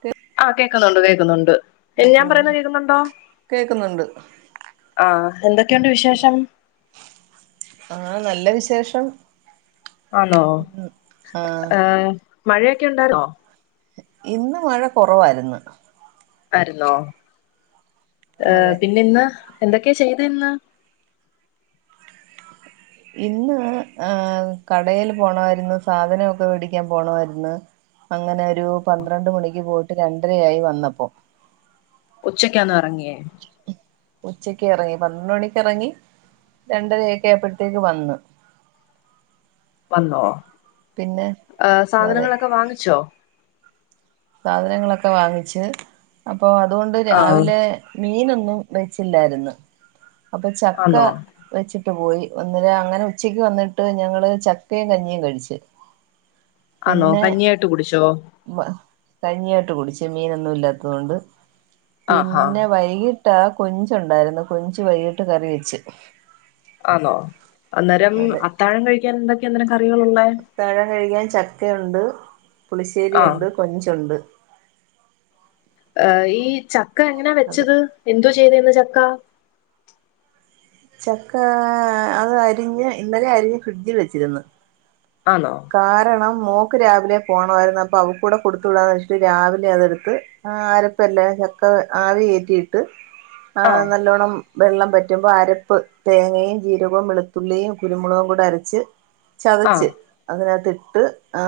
തെ ആഹ്, കേക്കുന്നുണ്ട് കേക്കുന്നുണ്ട് ഏഹ് ഞാൻ പറയുന്ന കേക്കുന്നൊണ്ടോ? കേക്കുന്നുണ്ട് ആഹ് എന്തൊക്കെയുണ്ട് വിശേഷം? ആഹ് നല്ല വിശേഷം. ആന്നോ ഉം ആ ഏഹ് മഴയൊക്കെ ഉണ്ടാര്ന്നോ? ഇന്ന് മഴ കൊറവാര്ന്ന്. ആര്ന്നോ, ഏഹ് അതെ പിന്നെ ഇന്ന് എന്തൊക്കെയാ ചെയ്തെ ഇന്ന് ഇന്ന് ഏഹ് കടേല് പോണാര്ന്ന് സാധനമൊക്കെ വേടിയ്ക്കാൻ പോണവാര്ന്ന്. അങ്ങനെ ഒരു പന്ത്രണ്ട് മണിക്ക് പോയിട്ട് രണ്ട്രയായി വന്നപ്പോ ഉച്ചക്കാന്നോ എറങ്ങേ ഉച്ചക്ക് എറങ്ങി പന്ത്രണ്ട് മണിക്ക് എറങ്ങി രണ്ടരയൊക്കെ ആയപ്പഴ്ത്തേക്ക് വന്ന് വന്നോ പിന്നെ ആഹ് അതെ സാധനങ്ങളൊക്ക വാങ്ങിച്ചോ സാധനങ്ങളൊക്ക വാങ്ങിച്ച് അപ്പോ അതൊണ്ട് ആഹ് രാവിലെ മീനൊന്നും വെച്ചില്ലാരുന്നു അപ്പൊ ചക്ക ആന്നോ വെച്ചിട്ട് പോയി ഒന്നര അങ്ങനെ ഉച്ചക്ക് വന്നിട്ട് ഞങ്ങള് ചക്കയും കഞ്ഞിയും കഴിച്ച് ആന്നോ കഞ്ഞിയായിട്ട് കുടിച്ചോ ഉവ്വ് കഞ്ഞിയായിട്ട് കുടിച്ച് മീനൊന്നും ഇല്ലാത്തോണ്ട് ആഹാ പിന്നെ വൈകി ട്ട് കൊഞ്ച്ണ്ടാരുന്നു കൊഞ്ച് വൈകിട്ട് കറി വെച്ച് ആന്നോ അന്നേരം അതെ അത്താഴം കഴിക്കാൻ എന്തൊക്കെ ന്നരം കറികളുള്ളേ ത്താഴം കഴിക്കാൻ ചക്കയുണ്ട് പുളിശ്ശേരി ആഹ് ഉണ്ട് കൊഞ്ചുണ്ട് ഈ ചക്ക എങ്ങനാ അതെ വെച്ചത് എന്തോ ചെയ്തെന്ന് ചക്ക ചക്കാ അത് അരിഞ്ഞ് ഇന്നലെ അരിഞ്ഞ് ഫ്രിഡ്ജിൽ വെച്ചിരുന്ന് ആന്നോ കാരണം മോക്ക് രാവിലെ പോണോരുന്നു അപ്പോ അവക്കൂടെ കൊടുത്തു വിടാന്ന് വെച്ചിട്ട് രാവിലെ അതെടുത്ത് ആഹ് ആരപ്പല്ലേ ചക്ക ആവി കേറ്റിട്ട് ആ ആഹ് നല്ലോണം വെള്ളം പറ്റുമ്പോ അരപ്പ് തേങ്ങയും ജീരകും വെളുത്തുള്ളിം കുരുമുളകും കൂടെ അരച്ച് ചതച്ച് ആഹ് അതിനകത്ത്ട്ട് ആ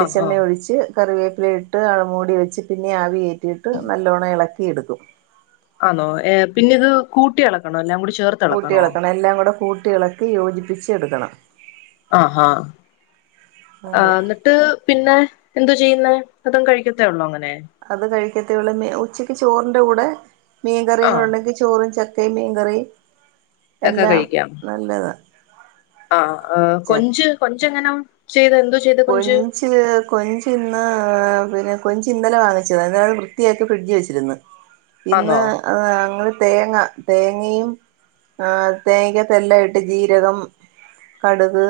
ആഹ് ആഹ് ഒഴിച്ച് കറിവേപ്പില ഇട്ട് മൂടി വെച്ച് പിന്നിം ആവിയേറ്റിട്ട് നല്ലോണം എളക്കിട്ക്കും ആന്നോ എഹ് പിന്നെ ഇത് കൂട്ടി എളക്കണോ എല്ലാം കൂടി ചേർ കൂട്ടി എളക്കണം എല്ലാം കൂടെ കൂട്ടി ഇളക്കി യോജിപ്പിച്ച് എടുക്കണം ആഹ് ഹാ ആ അതെ ന്ന് ട്ട് പിന്നെ എന്തു ചെയ്യുന്നേ അതും കഴിക്കത്തേ ഒള്ളൂ അങ്ങനെ അത് കഴിക്കത്തേയുള്ളൂ മീ ഉച്ചക്ക് ചോറിന്റെ കൂടെ മീൻ കറിയും ആ കൂടെ ഉണ്ടെങ്കി ചോറും ചക്കയും മീൻകറി ഒക്കെ എല്ലാം നല്ലതാ ആഹ് ആ ച കൊഞ്ച് കൊഞ്ച് എങ്ങനം ചെയ്തെ എന്ത് ചെയ്ത് കൊഞ്ച് ഞ്ച് കൊഞ്ചിന്ന് പിന്നെ കൊഞ്ച് ഇന്നലെ വാങ്ങിച്ചതാ അത്‌ വൃത്തിയാക്കി ഫ്രിഡ്ജ് വെച്ചിര്ന്ന് ആന്നോ ഇന്ന് അങ്ങൾ തേങ്ങ തേങ്ങയും ആ തേങ്ങ്യക്കത്ത് എല്ലായിട്ട് ജീരകം കട്ക്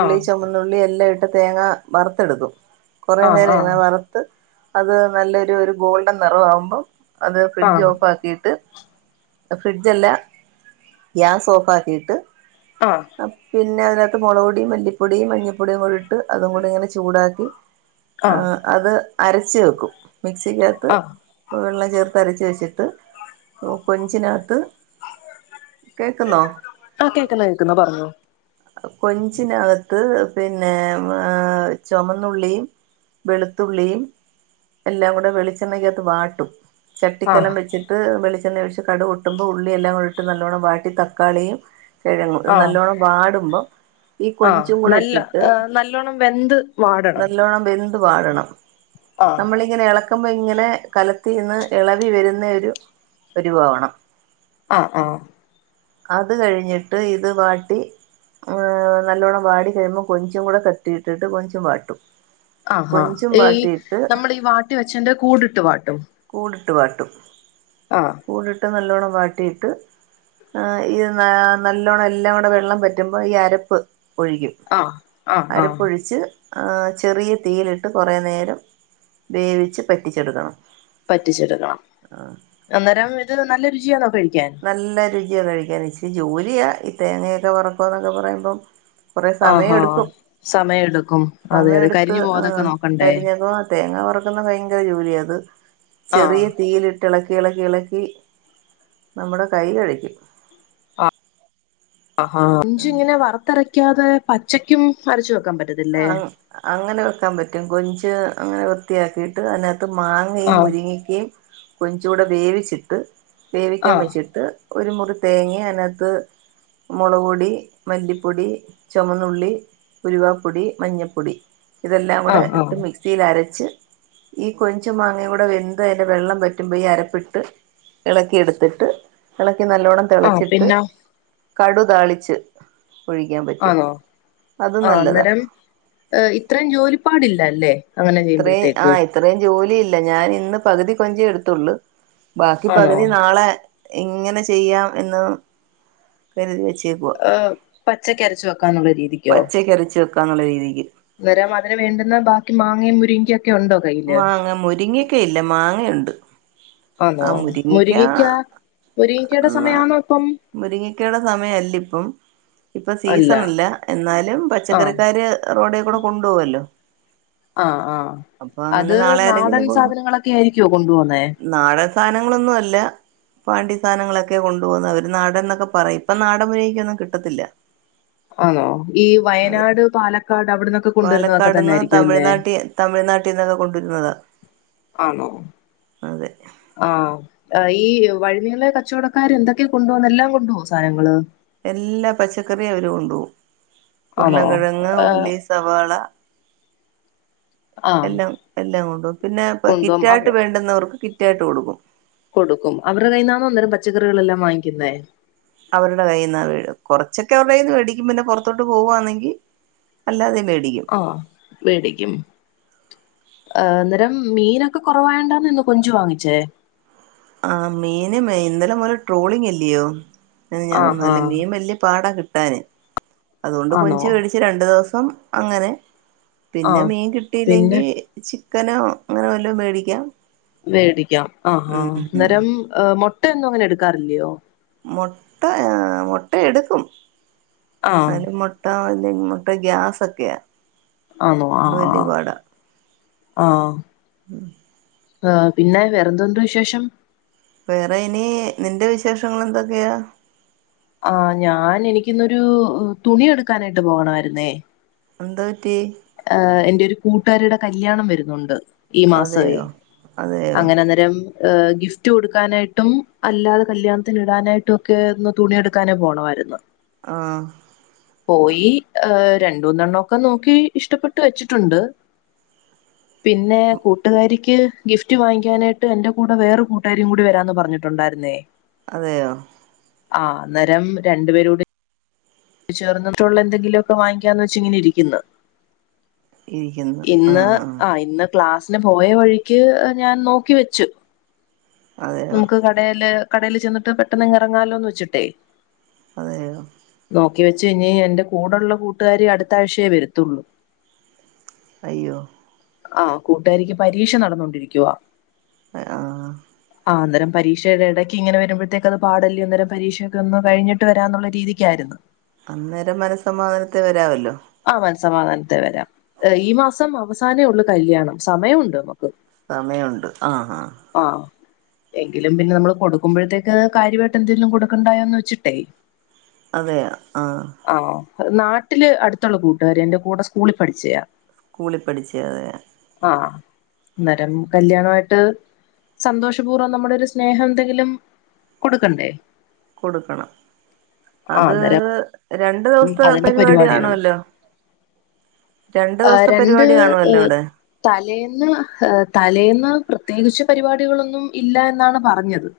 ആ ചൊമന്നുള്ളി എല്ലാം ഇട്ട് തേങ്ങ വർത്തെടുക്കും കൊറേ ആ നേരം ആ ഇങ്ങനെ വറു ത്ത് അത് നല്ലൊരു ഒരു ഗോൾഡൻ നെറവാവുമ്പോ അത് ആ ഫ്രിഡ്ജ് ഓഫാക്കീട്ട് ഫ്രിഡ്ജല്ല ഗ്യാസ് ഓഫാക്കീട്ട് ആഹ് അപിന്നെ അതിനകത്ത് മൊളക് പൊടിം മല്ലിപ്പൊടീം മഞ്ഞപ്പൊടിം കൂടി ഇട്ട് അതും കൂടി ഇങ്ങനെ ചൂടാക്കി ആ അത് അരച്ച് വെക്കും മിക്സിക്കകത്ത് ആ വെള്ളം ചേർത്ത് അരച്ച് വെച്ചിട്ട് ഓ കൊഞ്ചിനകത്ത് കേക്കുന്നോ ആഹ് കേക്ക്ന്ന് കേക്ക്ന്ന് പറഞ്ഞോ കൊഞ്ചിനകത്ത് പിന്നെ ഏഹ് ചൊമന്നുള്ളിം വെളുത്തുള്ളിം എല്ലാം കൂടെ വെളിച്ചെണ്ണേക്കത്ത് വാട്ടും ആ ചട്ടിക്കലം വെച്ചിട്ട് വെളിച്ചെണ്ണ ഒഴിച്ച് കടുക് പൊട്ടുമ്പോ ഉള്ളിയെല്ലാം കൂ ഇട്ട് നല്ലോണം വാട്ടി തക്കാളിയും കിഴങ്ങും ആ നല്ലോണം വാടും മ്പോ ഈ ആ കൊഞ്ചും കൂടെ നല്ല ഇട്ടിട്ട് ആ, നല്ലോണം വെന്ത് വാടണം നല്ലോണം വെ ന്ത് വാടണം ആ നമ്മൾ ഇങ്ങന ഇള ക്കുമ്പോ ഇങ്ങനെ കലത്തിന്ന് എളവി വരുന്ന ഒരു പരിവം ആവണം ആഹ് ആഹ് അത് കഴിഞ്ഞിട്ട് ഇത് വാട്ടി ഏഹ് നല്ലോണം വാടി കഴുമ്പോം കൊഞ്ചും കൂടെ തട്ടിയിട്ടിട്ട് കൊഞ്ചും വാട്ടും. ആഹാ കൊഞ്ചും ഈ വാട്ടിയിട്ട് നമ്മള് ഈ വാട്ടി വെച്ചന്റെ കൂടിട്ട് വാട്ടും കൂടിട്ട് വാട്ടും ആഹ് കൂടിട്ട് നല്ലോണ്ണം വാട്ടിയിട്ട് ഏഹ് ഇത് നല്ലോണ്ണം എല്ലാം കൂടെ വെള്ളം പ റ്റുമ്പോ ഈ അരപ്പ് ഒഴിക്കും ആഹ് ആഹ് ആഹ് അരപ്പ് ഒഴിച്ച് ആഹ് ചെറിയ തീയിലിട്ട് കുറേ നേരം വേവിച്ച് പറ്റിച്ചെടുക്കണം പറ്റിച്ചെടുക്കണം അന്നേരം ഒരു നല്ല രുചിയാന്നോ കഴിക്കാൻ നല്ല രുചിയാണ് കഴിക്കാൻ ഇച്ചിരി ജോലിയാ ഈ തേങ്ങയൊക്കെ വറക്കുക എന്നൊക്കെ പറയുമ്പം കുറെ സമയം ആഹാ എടുക്കും സമയം എടുക്കും അതെ അതെ സമയെടുത്ത് കരിഞ്ഞു പോവാതൊക്കെ ആഹ് നോക്കണ്ടേ കരി തേങ്ങ വറക്കുന്ന ഭയങ്കര ജോലിയാത് ആഹ് ചെറിയ തീയിലിട്ട് എളക്കി എളക്കി എളക്കി നമ്മുടെ കൈ കെഴക്കും കൊഞ്ച് ആഹ് ഇങ്ങനെ വറത്തെരക്കാതെ പച്ചക്കും അരച്ച് വെക്കാൻ പ അങ്ങനെ വെക്കാൻ പറ്റും കൊഞ്ച് അങ്ങനെ വൃത്തിയാക്കിട്ട് അതിനക അത് മാങ്ങയും ആഹ് മുരിങ്ങിക്കയും കൊഞ്ചുടെ വേവിച്ചിട്ട് വേവിക്കാൻ ആഹ് വെച്ചിട്ട് ഒരു മുറി തേങ്ങയും അതിനകത്ത് മുളക്പൊടി മല്ലിപ്പൊടി ചുമന്നുള്ളി ഉലുവാ പൊടി മഞ്ഞപ്പൊടി ഇതെല്ലാം കൂടെ ആഹ് ആഹ് ഇട്ട് മിക്സിയിൽ അരച്ച് ഈ കൊഞ്ചു മാങ്ങയും കൂടെ വെന്ത് അതിൻ്റെ വെള്ളം പറ്റുമ്പോൾ ഈ അരപ്പിട്ട് ഇളക്കിയെടുത്തിട്ട് ഇളക്കി നല്ലവണ്ണം ആഹ് തിളച്ചിട്ട് പിന്നെ കടു താളിച്ച് ഒഴിക്കാൻ പറ്റും ആണോ അത് നല്ലതാ ഏഹ് ഇത്രയും ജോലിപ്പാടില്ലല്ലേ ഇത്രയും ആഹ് ഇത്രയും ജോലിയില്ല ഞാൻ ഇന്ന് പകുതി കൊഞ്ചേ എടുത്തുള്ളു ബാക്കി ആണോ പകുതി നാളെ ഇങ്ങനെ ചെയ്യാം എന്ന് കരുതി വെച്ചേക്കുവാ ഏഹ് പച്ചക്ക് അരച്ചു വെക്കാന്നുള്ള രീതിക്കോ പച്ചക്കരച്ച് വെക്കാന്നുള്ള രീതിക്ക് അന്നേരം അതിന് വേണ്ടുന്ന ബാക്കി മാങ്ങയും മുരിങ്ങക്കയും ഒക്കെ ഉണ്ടോ കയ്യില് മാങ്ങ മുരിങ്ങക്ക ഇല്ല മാങ്ങയുണ്ട്. ആണോ ആ മുരിങ്ങക്ക മുരിങ്ങക്കാ മുരിങ്ങക്കേടെ എന്നാ സമയാന്നോ ഇപ്പം. മുരിങ്ങക്കയുടെ സമയല്ല ഇപ്പം ഇപ്പ സീസൺ അല്ല എന്നാലും ആഹ് പച്ചക്കറിക്കാര് റോഡി കൂടെ കൊണ്ടുപോകുവല്ലോ ആഹ് ആഹ് അങ്ങനെ അത് നാളെ നാടൻ ആരെങ്കിലും കൊണ്ടോ സാധനങ്ങളൊക്കെ ആയിരിക്കോ കൊണ്ടു പോന്നേ? നാടൻ സാനങ്ങളൊന്നും അല്ല പാണ്ടി സാധനങ്ങളൊക്കെ കൊണ്ട് പോകുന്നത് അവര് നാടൻ ന്നൊക്കെ പറയും ഇപ്പൊ നാടൻ മുരിങ്ങക്കയൊന്നും കിട്ടത്തില്ല ആണോ ഈ അതെ വയനാട് പാലക്കാട് അവിടന്നൊക്കെ കൊണ്ടുവരുന്നതൊക്കെ തന്നെ ആയിരിക്കും അല്ലേ തമിഴ്നാട്ടിൽന്നത് കൊണ്ടുവരുന്നതാ ആന്നോ അതെ ആഹ് ആഹ് ഈ വഴിയിലെ കച്ചോടക്കാര് എന്തൊക്കെ കൊണ്ടുവന്ന് എല്ലാം കൊണ്ടുവോ സാധനങ്ങള്. എല്ലാ പച്ചക്കറി അവര് കൊണ്ടൊവും ഉർളം ആണോ കെഴങ്ങ് ഏഹ് ഉള്ളി സവാള ആഹ് എല്ലാം എല്ലാം കൊണ്ടൊവും പിന്നെ കൊണ്ടുപോകും കിറ്റായിട്ട് അവ വേണ്ടുന്നവർക്ക് കിറ്റായിട്ട് കൊടുക്കും കൊടുക്കും അവർടെ കൈയ്യിന്നാന്നോ അന്നേരം പച്ചക്കറികളെല്ലാം വാങ്ങിക്കിന്നേ. അവർടെ കയ്യിൽന്നാ വീഴും കൊറച്ചൊക്കെ അവർടെന്ന് മേടിക്കും പിന്നെ പുറത്തോട്ട് പോവാന്നെങ്കിൽ- അല്ലാതെ മേടിക്കും. ആഹ് മേടിക്കും. ഏഹ് അന്നേരം മീനൊക്കെ കൊറവായണ്ടാന്ന് ഇന്ന് കൊഞ്ച് വാങ്ങിച്ചേ? ആഹ് മീന് ഇന്നല മുതല് ട്രോളിങ് അല്ലിയോ- ആഹ് ഞാനൊന്നുല്ല മീൻ വല്ല്യേ പാടാ കിട്ടാന്- അതുകൊണ്ട് ആണോ കൊഞ്ച് കഴിച്ച് രണ്ടു ദിവസം അങ്ങനെ പിന്നെ ആഹ് മീൻ പിൻ കിട്ടിയില്ലെങ്കി- ചിക്കനോ അങ്ങന വല്ലോം മേടിക്കാം- മേടിക്കാം ആഹാ ഉം ഉം അന്നേരം മൊട്ടയൊന്നും അങ്ങനെ എടുക്കാറില്ലയോ? മൊട്ട മൊട്ട എടുക്കും ആഹ് അല്ലേൽ മൊ [inaudible] മുട്ട ഗ്യാസൊക്കെയ. ആന്നോ ആഹ് ആഹ് ആഹ്- ആഹ് പിന്നെ വെറെന്തുണ്ട് വിശേഷം? വേറെ ഇനി നിന്റെ വിശേഷങ്ങളെന്തൊക്കെയാ? ആഹ് ഞാൻ എനിക്കിന്നൊരു തുണി എടുക്കാനായിട്ട് പോകണമായിരുന്നേ- എന്തു പറ്റി? ഏഹ് എന്റെ ഒരു കൂട്ടാരീടെ കല്യാണം വരുന്നുണ്ട്. ഈ മാസവേ അതെയോ അതെയോ അങ്ങന അന്നേരം- എഹ് ഗിഫ്റ്റ് കൊടുക്കാനായിട്ടും അല്ലാതെ കല്യാണത്തിന് ഇടാനായിട്ടൊക്കെ ഒന്ന് തുണിയെടു ക്കാന് പോണമായിരുന്നു. ആഹ്- പോയി രണ്ടൂന്നെണ്ണോക്കെ നോക്കി ഇഷ്ടപ്പെട്ട് വെച്ചിട്ടുണ്ട്. [inaudible] പിന്നെ കൂട്ടുകാരിക്ക് ഗിഫ്റ്റ് വാങ്ങിക്കാനായിട്ട് എന്റെ കൂടെ വേറെ കൂട്ടുകാരിയും കൂടി വരാന്ന് പറഞ്ഞു. ഉണ്ടായിരുന്നേ- അതേയോ? ആഹ് അന്നരം രണ്ടുപേരൂടി- ചേർന്നിട്ടുള്ള എന്തെങ്കിലൊക്കെ വാങ്ങിക്കാന്ന് വച്ച് ഇങ്ങനെ ഇരിക്കുന്നു. ഇന്ന് ആഹ് ഇന്ന് ക്ലാസിന് പോയ വഴിക്ക് ഞാൻ നോക്കി വെച്ചു. അതെയോ നമുക്ക് കടേല് കടേല് ചെന്നിട്ട് പെട്ടെന്ന് ഇങ്ങ് ഇറങ്ങാലോന്ന് വെച്ചിട്ടേ- അതെയോ? നോക്കി വെച്ചു ഇനി എന്റെ കൂടെള്ള കൂട്ടുകാരി അടുത്താഴ്ചയേ വരുത്തുള്ളൂ. അയ്യോ- ആഹ് കൂട്ടുകാരിക്ക് പരീക്ഷ നടന്നോണ്ടിരിക്കുവ. ആഹ്- ആഹ് അന്നേരം പരീക്ഷേടെ എടയ്ക്ക് ഇങ്ങനെ വരുമ്പഴെത്തേക്ക് അത് പാടല്ലേ അന്നേരം പരീക്ഷക്കെ ഒന്ന് കഴിഞ്ഞിട്ട് വരാന്നുള്ള രീതിക്കായിരുന്നു. അന്നേരം മനസ്സമാധാനത്ത് വരാവല്ലോ? ആഹ് മനസമാധാനത്തെ വരാം ഈ മാസം അവസാനേ ഒള്ളൂ കല്യാണം സമയൊണ്ട് നമുക്ക്- സമയുണ്ട് ആഹ് ആഹ് - ആഹ് എങ്കിലും പിന്നെ നമ്മള് കൊടുക്കുമ്പോഴത്തേക്ക് കാര്യമായിട്ട് എന്തേലും കൊടുക്കണ്ടായോ എന്ന് വെച്ചിട്ടേ- അതെയോ ആഹ്? ആണോ നാട്ടില് അടുത്തുള്ള കൂട്ടുകാരിയ എന്റെ കൂടെ സ്കൂളിൽ പഠിച്ചയാ- സ്കൂളിൽ പഠിച്ചതെ- ആഹ് അന്നേരം കല്യാണമായിട്ട്, സന്തോഷപൂർവം നമ്മുടെ ഒരു സ്നേഹം എന്തെങ്കിലും കൊടുക്കണ്ടേ കൊടുക്കണം. ആഹ് അത് അന്നേരം രണ്ടു ദിവസത്തെ അതിന്റെ പരിപാടികള് പരിപാടിയാണല്ലോ രണ്ടു ദിവസത്തെ രണ്ട് പരിപാടി കാണുവല്ലോ അവിടെ തലേന്ന്, തലേന്ന് പ്രത്യേകിച്ച് പരിപാടികളൊന്നും ഇല്ല എന്നാണ് പറഞ്ഞത്.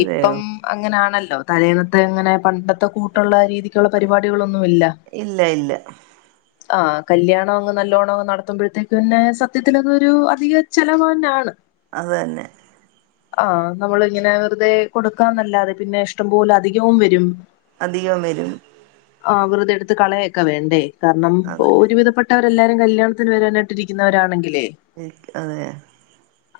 അതെയോ ഇപ്പം അങ്ങനെയാണല്ലോ, തലേന്നത്തെ ഇങ്ങനെ പണ്ടത്തെ കൂട്ട് ട്ടുള്ള രീതിക്കുള്ള പരിപാടികളൊന്നുമില്ല ഇല്ല ഇല്ല [inaudible] ആഹ് കല്യാണം അങ്ങ് നല്ലോണ്ണം അങ് നടത്തുമ്പോഴത്തേക്ക്ന്നെ സത്യത്തിൽ അതൊരു അധിക ചെലവന്നാണ്. അതു തന്നെ ആഹ് നമ്മളിങ്ങനെ വെറുതെ കൊടുക്കാന്നല്ലാതെ, പിന്നെ ഇഷ്ടംപോലെ അധികവും വരും. അധികം വരും. ആ വെറുതെടുത്ത് കളയൊക്കെ വേണ്ടേ. കാരണം അതെ ഒരുവിധപ്പെട്ട വരെല്ലാരും കല്യാണത്തിന് വരാനായിട്ടിരിക്കുന്നവരാണെങ്കിലേ അതെ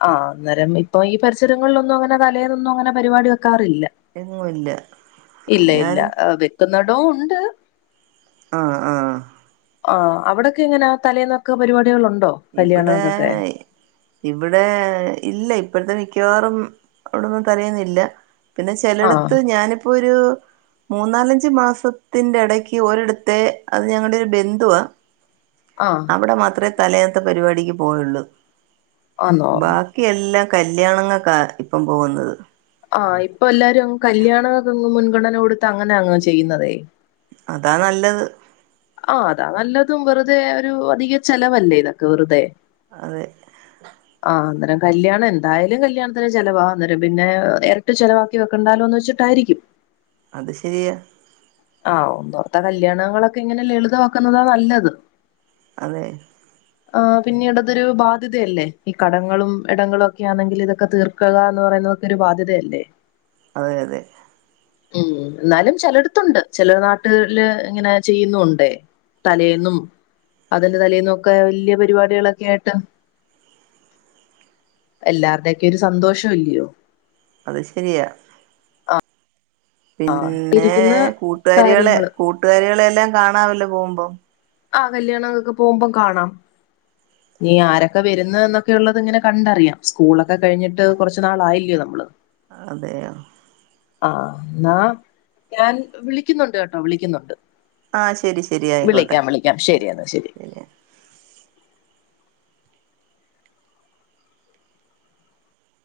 ആഹ് അന്നേരം ഇപ്പൊ ഈ പരിസരങ്ങളിലൊന്നും അങ്ങനെ തലേന്നൊന്നും, അങ്ങനെ പരിപാടി വെക്കാറില്ല. എങ്ങുമില്ല. ഇല്ല ഇല്ല ഞാനും ആ വെക്കുന്നിടോം ഉണ്ട്. ആഹ് ആഹ് ആ അവിടൊക്കെ എങ്ങനെയാ, തലേന്നൊക്കെ പരിപാടികൾ ഉണ്ടോ ഇവിടെ ഇവിടെ ഇല്ല ഇപ്പോഴത്തെ മിക്കവാറും അവിടൊന്നും തലേന്നില്ല. പിന്നെ ആഹ് ചിലടത്ത് ഞാനിപ്പോ ഒരു മൂന്നാലഞ്ച് മാസത്തിന്റെ ഇടയ്ക്ക് ഒരിടത്ത്, അത് ഞങ്ങളുടെ ഒരു ബന്ധുവാ ആഹ് ഇവിടെ മാത്രമേ തലേന്നത്തെ പരിപാടിക്ക് പോകലുള്ളൂ ആന്നോ ബാക്കി.. ക്കി എല്ലാം കല്യാണങ്ങൾക്കാ ഇപ്പം പോകുന്നത്. ആഹ് ഇപ്പൊ എല്ലാരും കല്യാണങ്ങൾക്ക് മുൻഗണന കൊടുത്ത് അങ്ങനെ അങ്ങ് ചെയ്യുന്നതെ. അതാ നല്ലത്. ആ അതാ നല്ലതും. വെറുതെ ഒരു അധിക ചെലവല്ലേ ഇതൊക്കെ വെറുതെ അതെ ആഹ് അന്നേരം കല്യാണം, എന്തായാലും കല്യാണത്തിന് ചെലവാ. അന്നേരം പിന്നെ ഇരട്ടി ചെലവാക്കി ക്കി വെക്കണ്ടാലോന്ന് വെച്ചിട്ടായിരിക്കും. അത് ശരിയാ ആഹ് ഒന്നോർത്താൽ കല്യാണങ്ങളൊക്കെ ഇങ്ങനെ ലളിതമാക്കുന്നതാ നല്ലത്. അതെ ആ പിന്നീടതൊരു ബാധ്യതയല്ലേ. ഈ കടങ്ങളും ഇടങ്ങളും ഒക്കെ ആണെങ്കിൽ ഇതൊക്കെ തീർക്ക ക്കുക എന്ന് പറയുന്നതൊക്കെ ഒരു ബാധ്യതയല്ലേ. അതെ അതെ ഉം എന്നാലും ചിലടുത്തുണ്ട്. ചെല നാട്ടുകളില് ഇങ്ങനെ ചെയ്യുന്നുണ്ട് തലേന്നും അതിന്റെ തലേന്നൊക്കെ വലിയ പരിപാടികളൊക്കെ ആയിട്ട്. എല്ലാരുടെ ഒക്കെ ഒരു സന്തോഷം എല്ലയോ അത് ശരിയാണ് പിന്നേ ഇരിക്കുന്ന കൂട്ടുകാരികളെ, കാര്യങ്ങള് കൂട്ടുകാരികളെ എല്ലാം കാണാവല്ലോ പോകുമ്പം. ആ കല്യാണങ്ങക്ക് പോകുമ്പം കാണാം ഇനി ആരൊക്കെ വരുന്നേ എന്നൊക്കെ ഉള്ളത് ഇങ്ങനെ കണ്ടറിയാം. സ്കൂളൊക്കെ കഴിഞ്ഞിട്ട് കൊറച്ച് നാളായില്ല്യോ നമ്മള്. അതേയോ. ആ എന്നാ ഞാൻ വിളിയ്ക്കുന്നുണ്ട് കെട്ടോ വിളിയ്ക്കുന്നുണ്ട്. ആ ശരി ശരി ആയിക്കോട്ടെ യാ ശരി എന്നാ ശരി